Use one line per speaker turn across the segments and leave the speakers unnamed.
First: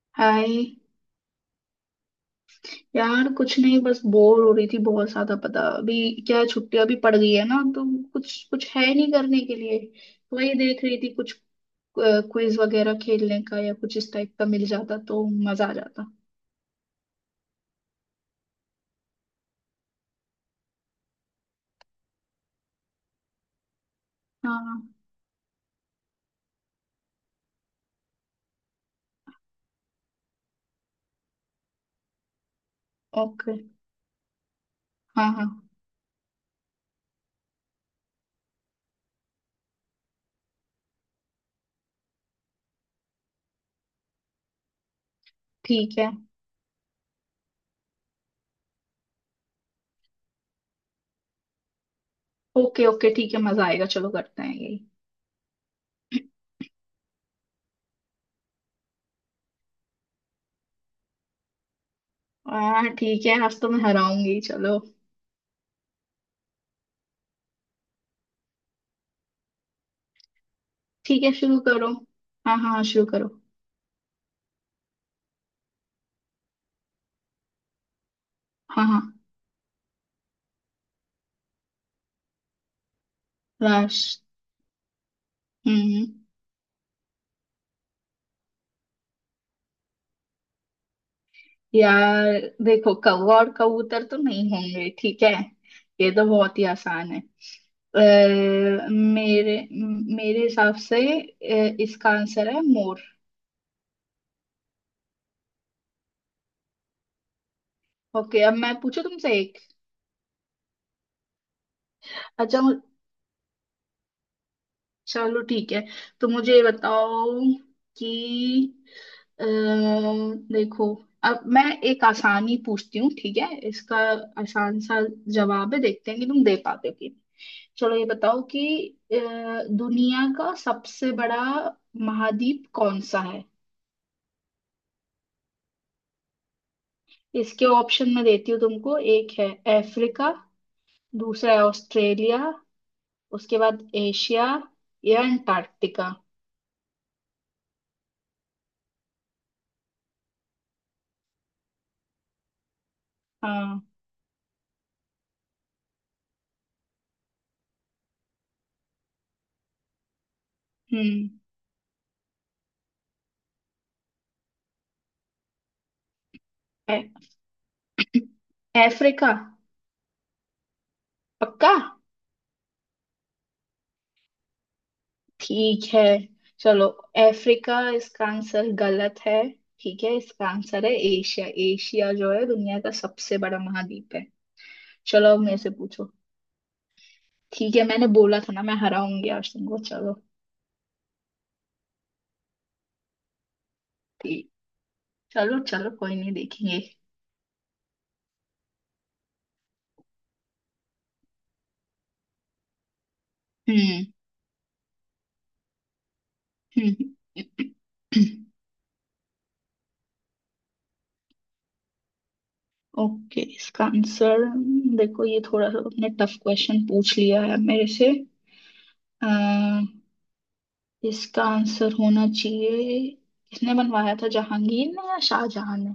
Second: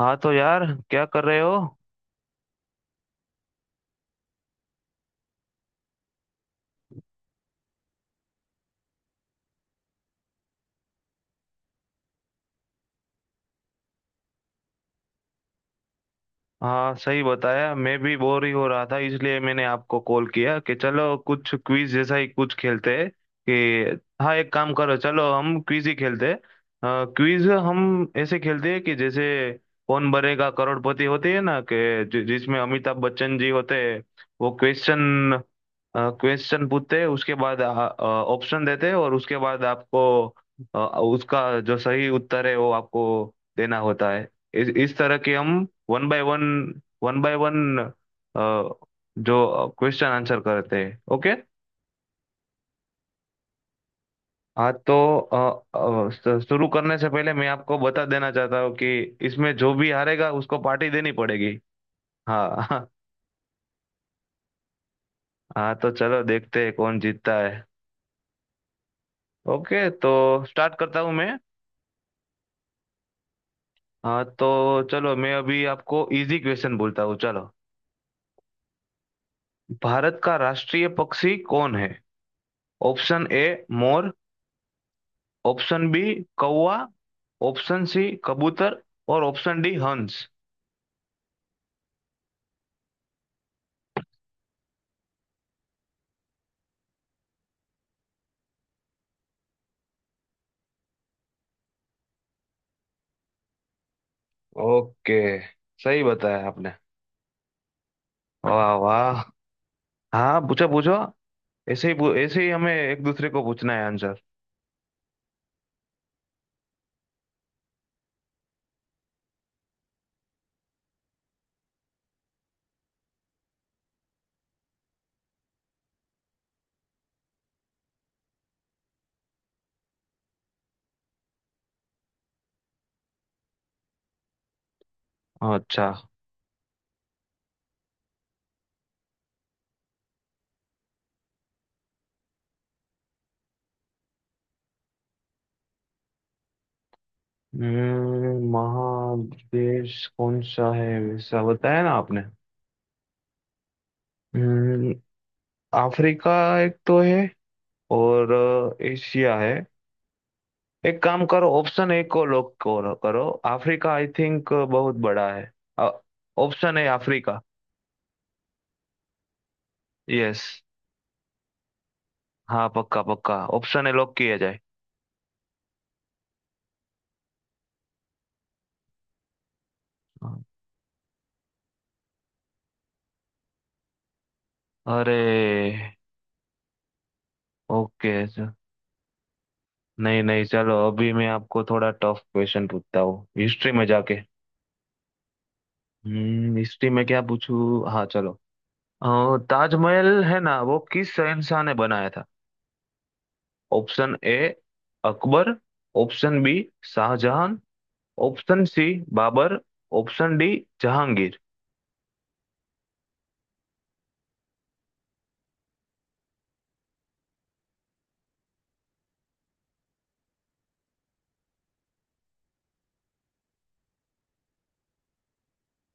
हाँ, तो यार,
हाय।
क्या कर रहे हो?
यार कुछ नहीं, बस बोर हो रही थी बहुत ज्यादा। पता अभी क्या है, छुट्टियां भी पड़ गई है ना, तो कुछ कुछ है नहीं करने के लिए। वही देख रही थी कुछ क्विज वगैरह खेलने का, या कुछ इस टाइप का मिल जाता तो मजा आ जाता।
हाँ, सही बताया। मैं भी बोर ही हो रहा था, इसलिए मैंने आपको कॉल किया कि चलो कुछ क्विज जैसा ही कुछ खेलते हैं। कि हाँ, एक काम
हाँ।
करो, चलो हम क्विज ही खेलते हैं। क्विज हम ऐसे खेलते हैं कि जैसे कौन बनेगा करोड़पति होती है ना, कि जिसमें अमिताभ बच्चन जी
ओके।
होते हैं। वो
हाँ
क्वेश्चन
हाँ
क्वेश्चन पूछते हैं, उसके बाद ऑप्शन देते हैं और उसके बाद आपको उसका जो सही उत्तर है वो आपको देना होता है। इस तरह के हम
ठीक
वन
है।
By one one by one जो क्वेश्चन आंसर करते हैं। ओके।
ओके ओके ठीक है, मजा आएगा, चलो करते हैं
हाँ
यही।
तो अ, शुरू करने से पहले मैं आपको बता देना चाहता हूँ कि इसमें जो भी हारेगा उसको पार्टी देनी पड़ेगी। हाँ।
हाँ ठीक है, आज तो मैं हराऊंगी, चलो।
हाँ तो चलो देखते हैं कौन जीतता है। ओके तो स्टार्ट करता हूँ
ठीक है,
मैं।
शुरू करो। हाँ हाँ शुरू करो।
हाँ तो चलो, मैं अभी आपको इजी क्वेश्चन बोलता हूँ, चलो।
हाँ हाँ।
भारत का राष्ट्रीय पक्षी कौन है? ऑप्शन ए मोर,
लास्ट।
ऑप्शन बी
हम्म।
कौवा, ऑप्शन सी कबूतर, और ऑप्शन डी हंस।
यार देखो, कौवा और कबूतर तो नहीं होंगे, ठीक है। ये तो बहुत ही आसान है। अ, मेरे हिसाब से इसका आंसर है मोर।
ओके, सही बताया आपने।
ओके, अब
वाह
मैं पूछू
वाह।
तुमसे एक।
हाँ पूछो पूछो। ऐसे ही ऐसे ही
अच्छा
हमें
मु-
एक दूसरे को पूछना है आंसर।
चलो ठीक है, तो मुझे ये बताओ कि अ, देखो, अब मैं एक आसानी पूछती हूँ, ठीक है। इसका आसान सा जवाब है, देखते हैं कि तुम दे पाते हो कि नहीं। चलो ये बताओ कि अ, दुनिया का सबसे बड़ा महाद्वीप कौन सा है।
अच्छा।
इसके ऑप्शन मैं देती हूँ तुमको। एक है अफ्रीका, दूसरा है ऑस्ट्रेलिया, उसके बाद एशिया, या अंटार्कटिका।
महादेश कौन सा है वैसा बताया ना आपने?
हाँ।
हम्म, अफ्रीका एक तो है, और एशिया है। एक काम
हम्म।
करो, ऑप्शन ए को लॉक करो करो। अफ्रीका आई थिंक बहुत बड़ा है। ऑप्शन है
ए-
अफ्रीका।
अफ्रीका।
यस।
पक्का।
हाँ पक्का पक्का, ऑप्शन है, लॉक किया जाए।
ठीक है चलो। अफ्रीका इसका आंसर गलत है। ठीक है,
हाँ।
इसका आंसर है एशिया। एशिया जो है दुनिया का सबसे बड़ा महाद्वीप है। चलो अब मेरे से
अरे।
पूछो। ठीक है, मैंने
ओके।
बोला था ना मैं हराऊंगी अर्शन को, चलो।
नहीं नहीं, चलो अभी मैं आपको थोड़ा टफ क्वेश्चन पूछता हूँ, हिस्ट्री में जाके।
ठीक। चलो चलो, कोई नहीं, देखेंगे।
हिस्ट्री में क्या पूछूं? हाँ चलो, ताजमहल है ना, वो किस शहंशाह ने बनाया था?
हम्म।
Option A Akbar, option B
हम्म।
Shahjahan, option C Babur, option D Jahangir.
Okay इसका आंसर। देखो ये थोड़ा सा तुमने टफ क्वेश्चन पूछ लिया है मेरे से। आ, इसका आंसर होना चाहिए। किसने बनवाया था, जहांगीर ने या शाहजहां ने।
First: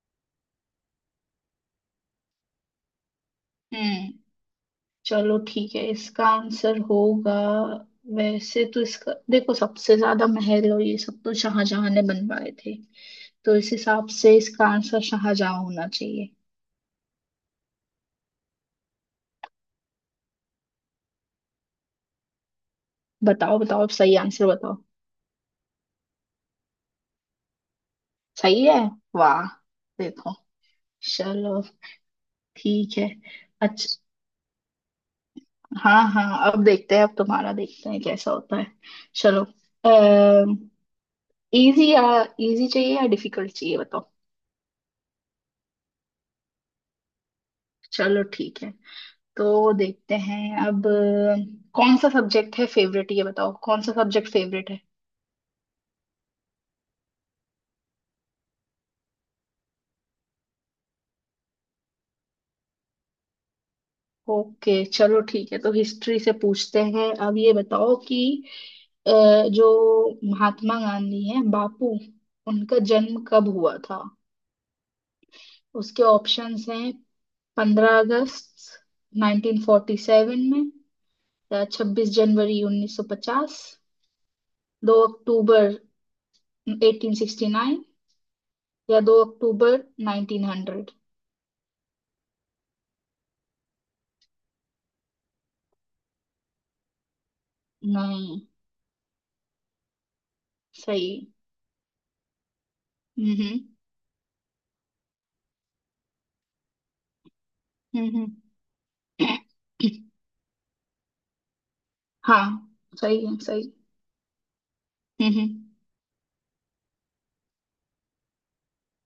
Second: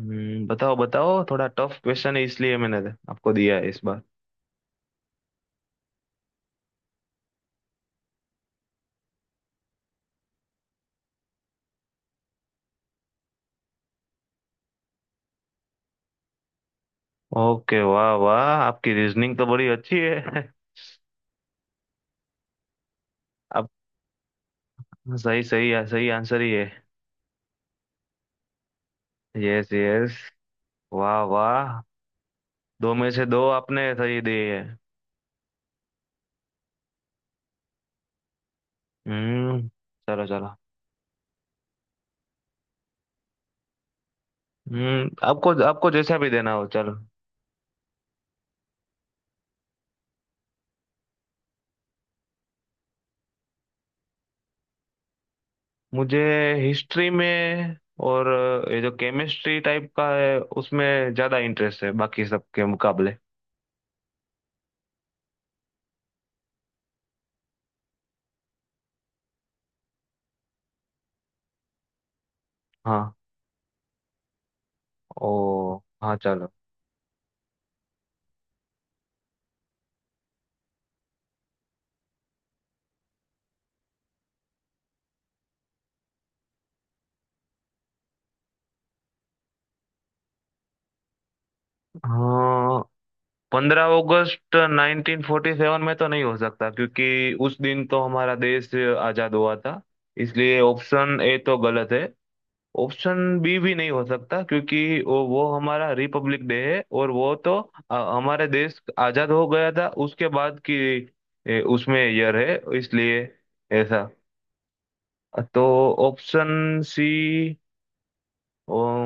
बताओ बताओ, थोड़ा टफ क्वेश्चन है इसलिए मैंने आपको दिया है इस बार।
हम्म। चलो ठीक है, इसका आंसर होगा। वैसे तो इसका देखो, सबसे ज्यादा महल और ये सब तो शाहजहां ने बनवाए थे, तो इस हिसाब से इसका आंसर शाहजहां होना चाहिए।
ओके, वाह वाह, आपकी रीजनिंग तो बड़ी अच्छी है।
बताओ
आप
बताओ, अब सही आंसर बताओ।
सही, सही सही आंसर ही है।
सही है। वाह।
Yes yes.
देखो।
वाह
चलो।
वाह। दो
ठीक है।
में से दो आपने
अच्छा।
सही दिए है।
हाँ हाँ, अब देखते हैं अब तुम्हारा, देखते हैं कैसा होता है। चलो।
हम्म चलो चलो।
इजी या, इजी चाहिए या डिफिकल्ट चाहिए बताओ।
आपको आपको जैसा भी देना हो, चलो।
चलो ठीक है, तो देखते हैं अब। कौन सा सब्जेक्ट है फेवरेट, ये बताओ। कौन सा सब्जेक्ट फेवरेट है।
मुझे हिस्ट्री में और ये जो केमिस्ट्री टाइप का है उसमें ज्यादा इंटरेस्ट है, बाकी सबके मुकाबले।
ओके चलो ठीक है, तो हिस्ट्री से पूछते हैं। अब ये बताओ कि अ, जो महात्मा गांधी हैं, बापू, उनका
हाँ।
जन्म कब हुआ था।
ओ।
उसके
हाँ चलो।
ऑप्शंस हैं पंद्रह अगस्त 1947 में, या छब्बीस जनवरी 1950, दो अक्टूबर 1869, या दो अक्टूबर 1900।
हाँ, 15 अगस्त 1947 में तो नहीं हो सकता, क्योंकि उस दिन तो हमारा
नहीं।
देश आजाद हुआ था, इसलिए
सही।
ऑप्शन ए तो गलत है।
हम्म।
ऑप्शन बी
हम्म।
भी नहीं हो सकता, क्योंकि वो हमारा रिपब्लिक डे है और वो तो
हम्म।
हमारे देश आजाद हो गया था
हम्म।
उसके बाद की। ए, उसमें ईयर
हाँ
है इसलिए
सही है, सही।
ऐसा तो।
हम्म।
ऑप्शन सी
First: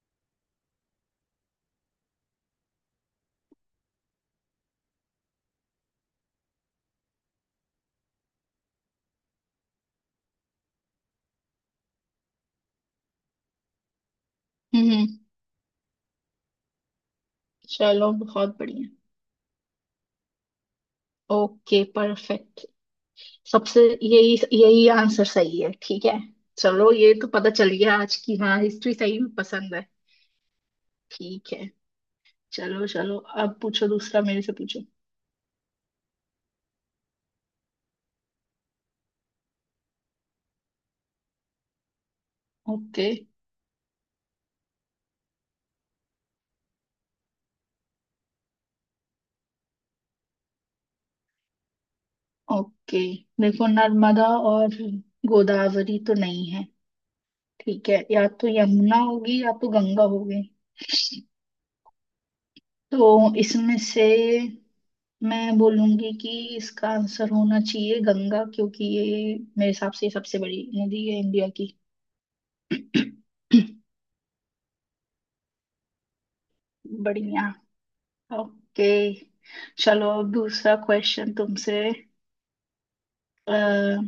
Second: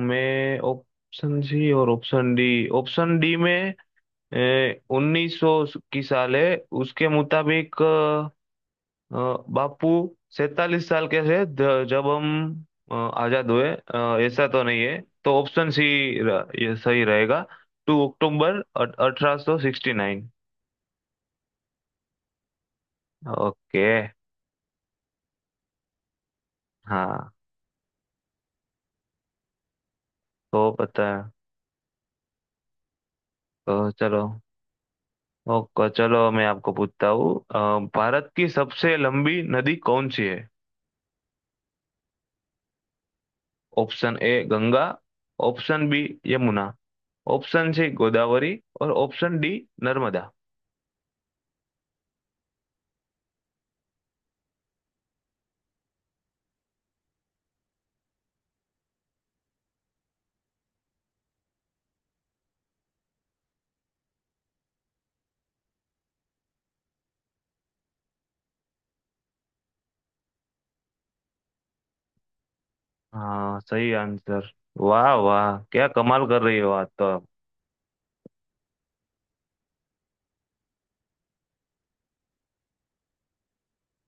ऑप्शन सी और ऑप्शन डी में 1900 की साल है। उसके मुताबिक अ, बापू 47 साल कैसे, जब हम आजाद हुए, ऐसा तो नहीं
हम्म।
है।
हम्म।
तो ऑप्शन सी, ये सही रहेगा। टू
चलो बहुत
अक्टूबर
बढ़िया।
अठारह सौ सिक्सटी नाइन
ओके परफेक्ट। सबसे,
ओके।
यही यही आंसर सही है, ठीक है। चलो ये तो
हाँ
पता चल गया आज की, हाँ, हिस्ट्री सही में पसंद है।
तो पता है।
ठीक है। चलो चलो, अब पूछो
तो चलो।
दूसरा, मेरे से पूछो।
ओके चलो, मैं आपको पूछता हूँ। भारत की सबसे लंबी नदी कौन सी है?
Okay
option A Ganga, option B Yamuna, option C Godavari, और ऑप्शन डी नर्मदा।
ओके। देखो नर्मदा और गोदावरी तो नहीं है, ठीक है। या तो यमुना होगी या तो गंगा होगी। तो इसमें से मैं बोलूंगी कि इसका आंसर होना चाहिए गंगा, क्योंकि ये मेरे हिसाब से सबसे बड़ी नदी है इंडिया की।
हाँ, सही आंसर। वाह वाह, क्या कमाल कर रही हो आज तो आप।
बढ़िया। ओके। चलो अब दूसरा क्वेश्चन तुमसे। अ,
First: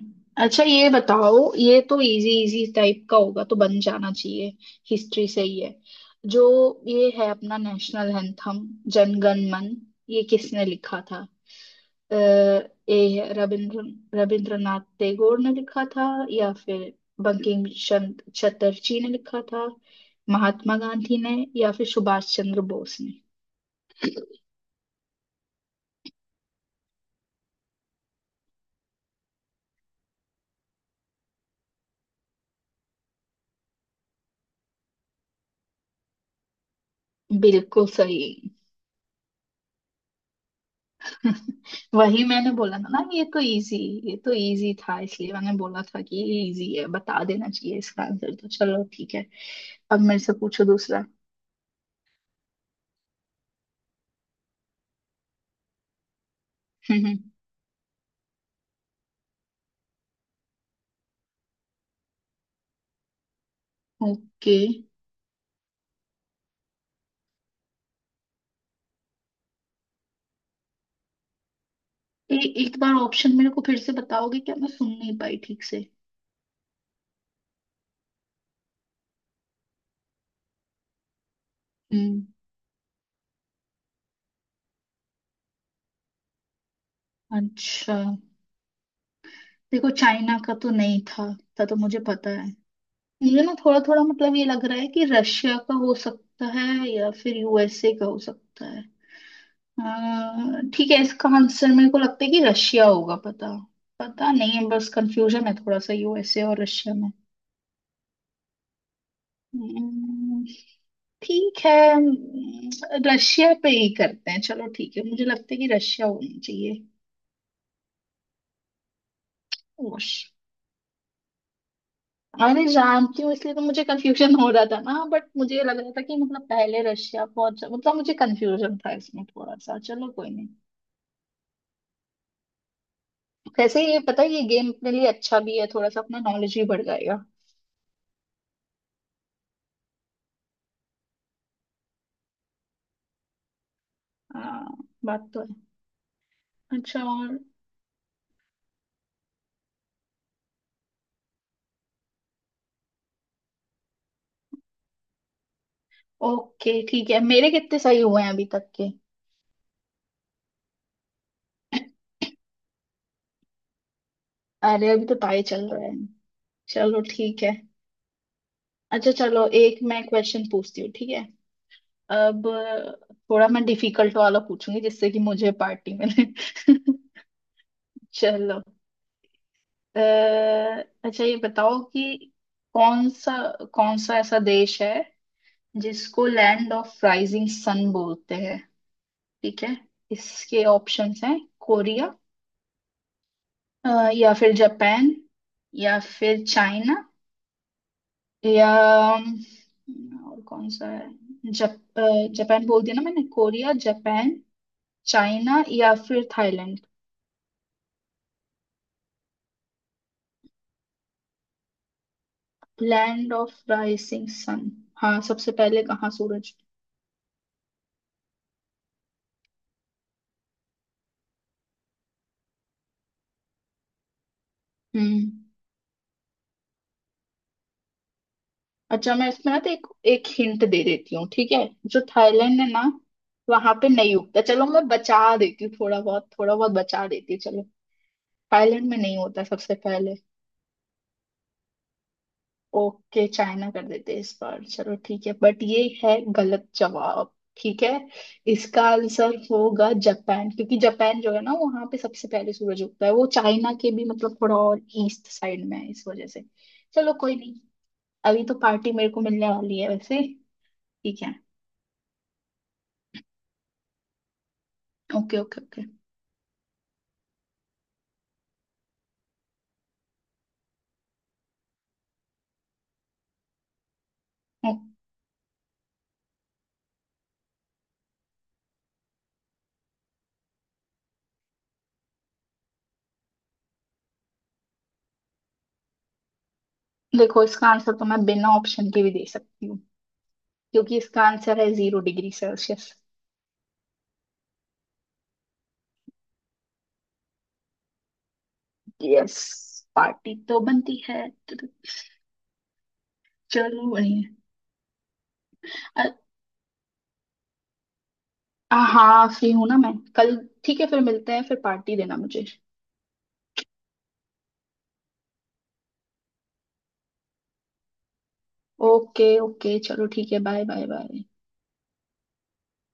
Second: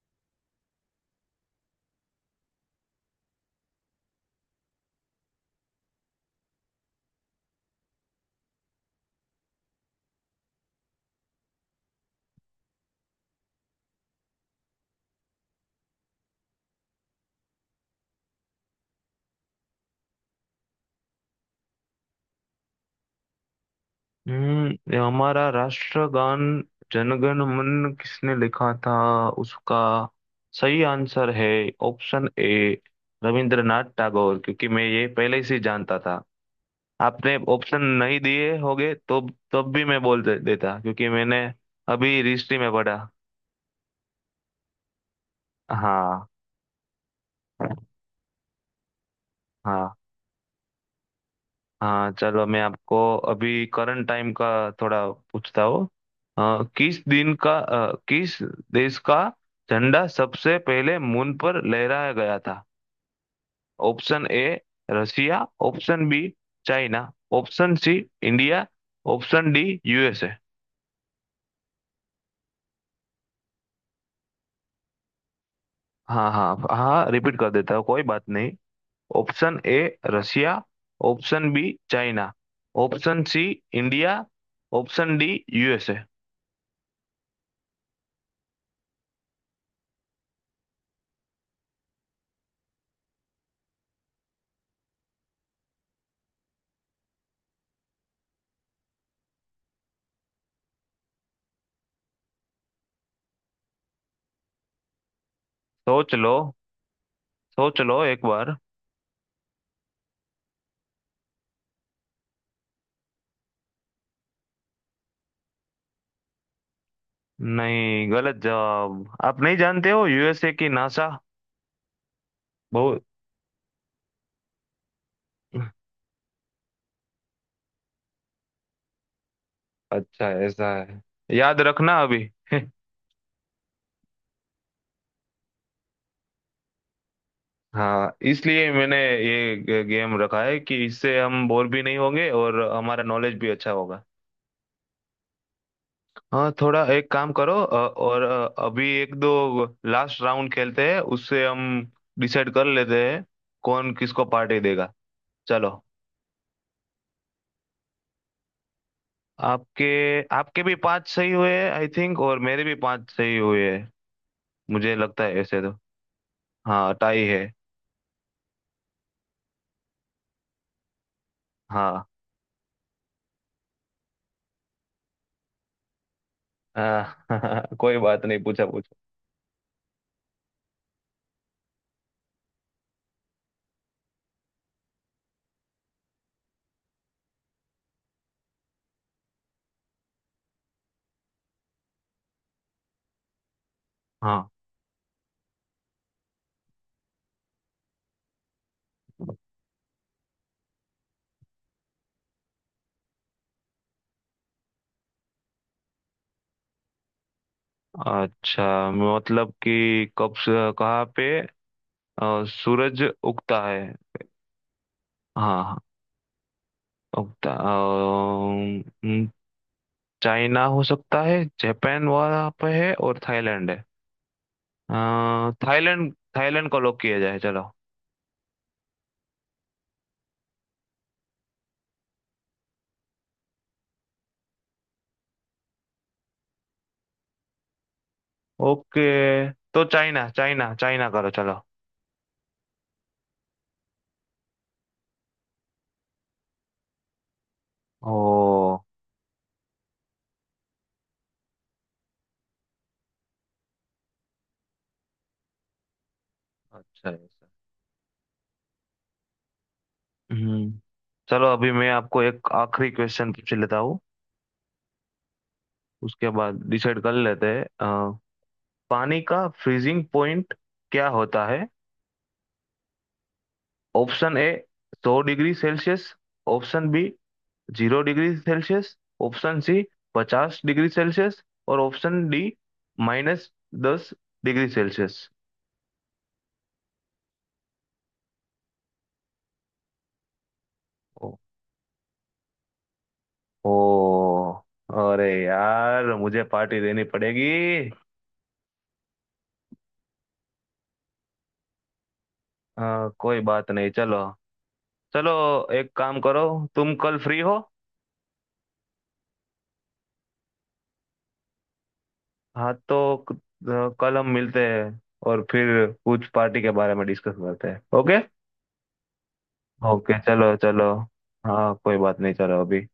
अच्छा ये बताओ, ये तो इजी इजी टाइप का होगा तो बन जाना चाहिए। हिस्ट्री से ही है जो। ये है अपना नेशनल एंथम, जनगण मन, ये किसने लिखा था। ये है, रविंद्रनाथ टैगोर ने लिखा था, या फिर बंकिम चंद्र चटर्जी ने लिखा था, महात्मा गांधी ने, या फिर सुभाष चंद्र बोस ने।
ये हमारा राष्ट्रगान जनगण मन किसने लिखा था, उसका सही आंसर है ऑप्शन ए रविंद्रनाथ टैगोर, क्योंकि मैं ये पहले से ही जानता था। आपने ऑप्शन
बिल्कुल
नहीं
सही।
दिए होगे तो तब भी मैं देता, क्योंकि मैंने अभी
वही मैंने
हिस्ट्री में
बोला ना,
पढ़ा।
ना ये तो इजी। ये तो इजी था, इसलिए मैंने बोला था कि
हाँ।
ये इजी है, बता देना चाहिए इसका आंसर। तो चलो ठीक है।
हाँ।
अब मेरे से पूछो दूसरा।
हाँ चलो, मैं आपको अभी करंट टाइम का थोड़ा पूछता हूँ।
हम्म।
किस देश का झंडा सबसे पहले मून पर लहराया गया था? Option A
okay.
Russia, option B China, option C India, option D USA.
ए, एक बार ऑप्शन मेरे को फिर से बताओगे क्या, मैं सुन नहीं पाई ठीक से।
हाँ हाँ हाँ, रिपीट कर देता हूँ, कोई बात नहीं। Option A Russia, option B
हम्म।
China, option C India, option D USA.
अच्छा देखो, चाइना का तो नहीं था, था तो मुझे पता है। मुझे ना थोड़ा थोड़ा मतलब ये लग रहा है कि रशिया का हो सकता है या फिर यूएसए का हो सकता है। ठीक है, इसका आंसर मेरे को लगता है कि रशिया होगा, पता, पता नहीं है, बस कंफ्यूजन है थोड़ा सा
सोच लो,
यूएसए और रशिया में।
सोच लो एक बार।
हम्म। ठीक है। हम्म। रशिया पे ही करते हैं, चलो ठीक है, मुझे लगता है कि रशिया होनी चाहिए।
नहीं, गलत जवाब। आप नहीं जानते हो?
ओश।
यूएसए की नासा।
अरे
बहुत
जानती हूँ, इसलिए तो मुझे कंफ्यूजन हो रहा था ना। बट मुझे लग रहा था कि मतलब पहले रशिया पहुंच, मतलब मुझे कंफ्यूजन था इसमें थोड़ा सा, चलो
अच्छा।
कोई नहीं।
ऐसा है, याद रखना अभी।
वैसे ये पता है, ये गेम अपने लिए अच्छा भी है, थोड़ा सा अपना नॉलेज भी बढ़ जाएगा।
हाँ, इसलिए मैंने ये गेम रखा है कि इससे हम बोर भी नहीं होंगे और हमारा नॉलेज भी अच्छा होगा।
हाँ। बात तो।
हाँ, थोड़ा
अच्छा
एक काम
और।
करो, और अभी एक दो लास्ट राउंड खेलते हैं, उससे हम डिसाइड कर लेते हैं कौन किसको पार्टी देगा। चलो।
ओके ठीक है, मेरे कितने सही हुए हैं अभी तक के।
आपके आपके भी पांच सही हुए आई थिंक, और मेरे भी पांच सही हुए हैं,
अरे
मुझे
अभी तो
लगता है
टाई
ऐसे
चल
तो।
रहा है।
हाँ
चलो
टाई
ठीक
है।
है। अच्छा चलो, एक मैं क्वेश्चन पूछती हूँ, ठीक है।
हाँ।
अब थोड़ा मैं डिफिकल्ट वाला पूछूंगी, जिससे कि मुझे पार्टी मिले।
हाँ। कोई बात नहीं,
चलो।
पूछा पूछा।
अ, अच्छा ये बताओ कि कौन सा कौन सा ऐसा देश है जिसको लैंड ऑफ राइजिंग सन बोलते हैं, ठीक है। इसके ऑप्शंस हैं कोरिया, अ, या
हाँ।
फिर जापान, या फिर चाइना, या और कौन सा है, जापान बोल दिया ना मैंने। कोरिया, जापान, चाइना या फिर थाईलैंड।
अच्छा, मतलब कि कहाँ पे सूरज
लैंड
उगता
ऑफ
है?
Rising sun. हाँ, सबसे
हाँ। हाँ,
पहले कहाँ सूरज।
उगता। चाइना हो सकता है, जापान वहाँ पे है, और थाईलैंड है। अ,
हम्म।
थाईलैंड थाईलैंड को लॉक किया जाए चलो।
अच्छा मैं इसमें ना तो एक एक हिंट दे देती हूँ, ठीक है। जो थाईलैंड है ना, वहां पे नहीं उगता। चलो मैं बचा देती हूँ थोड़ा बहुत, थोड़ा बहुत बचा देती हूँ चलो। थाईलैंड में
ओके,
नहीं होता सबसे
तो
पहले।
चाइना चाइना चाइना करो चलो।
ओके चाइना कर देते इस बार, चलो ठीक है, बट ये है गलत जवाब। ठीक है,
ओ।
इसका आंसर होगा जापान, क्योंकि जापान जो है ना, वहां पे सबसे पहले सूरज उगता है। वो चाइना के भी मतलब थोड़ा और ईस्ट साइड में है, इस वजह से।
अच्छा
चलो
है।
कोई नहीं, अभी तो पार्टी मेरे को मिलने वाली है वैसे।
हम्म
ठीक है।
चलो अभी मैं आपको एक आखिरी क्वेश्चन पूछ लेता हूँ,
ओके ओके ओके।
उसके बाद डिसाइड कर लेते हैं। अ, पानी का फ्रीजिंग पॉइंट क्या होता है? ऑप्शन ए 100 degree Celsius, option B 0 degree Celsius, option सी 50 डिग्री सेल्सियस, और ऑप्शन डी -10 डिग्री सेल्सियस।
देखो इसका आंसर तो मैं बिना ऑप्शन के भी दे सकती हूँ, क्योंकि इसका
ओ,
आंसर है जीरो डिग्री सेल्सियस।
ओ, अरे यार मुझे पार्टी देनी पड़ेगी।
यस। पार्टी तो बनती है।
कोई बात
चलो
नहीं। चलो
बढ़िया।
चलो, एक काम करो, तुम कल फ्री हो?
हाँ फ्री हूं ना मैं कल। ठीक है, फिर मिलते हैं, फिर पार्टी देना मुझे।
हाँ तो, कल हम मिलते हैं और फिर कुछ पार्टी के बारे में डिस्कस करते हैं, ओके।
ओके ओके चलो
ओके
ठीक है,
चलो
बाय बाय
चलो।
बाय।
हाँ कोई बात नहीं, चलो अभी।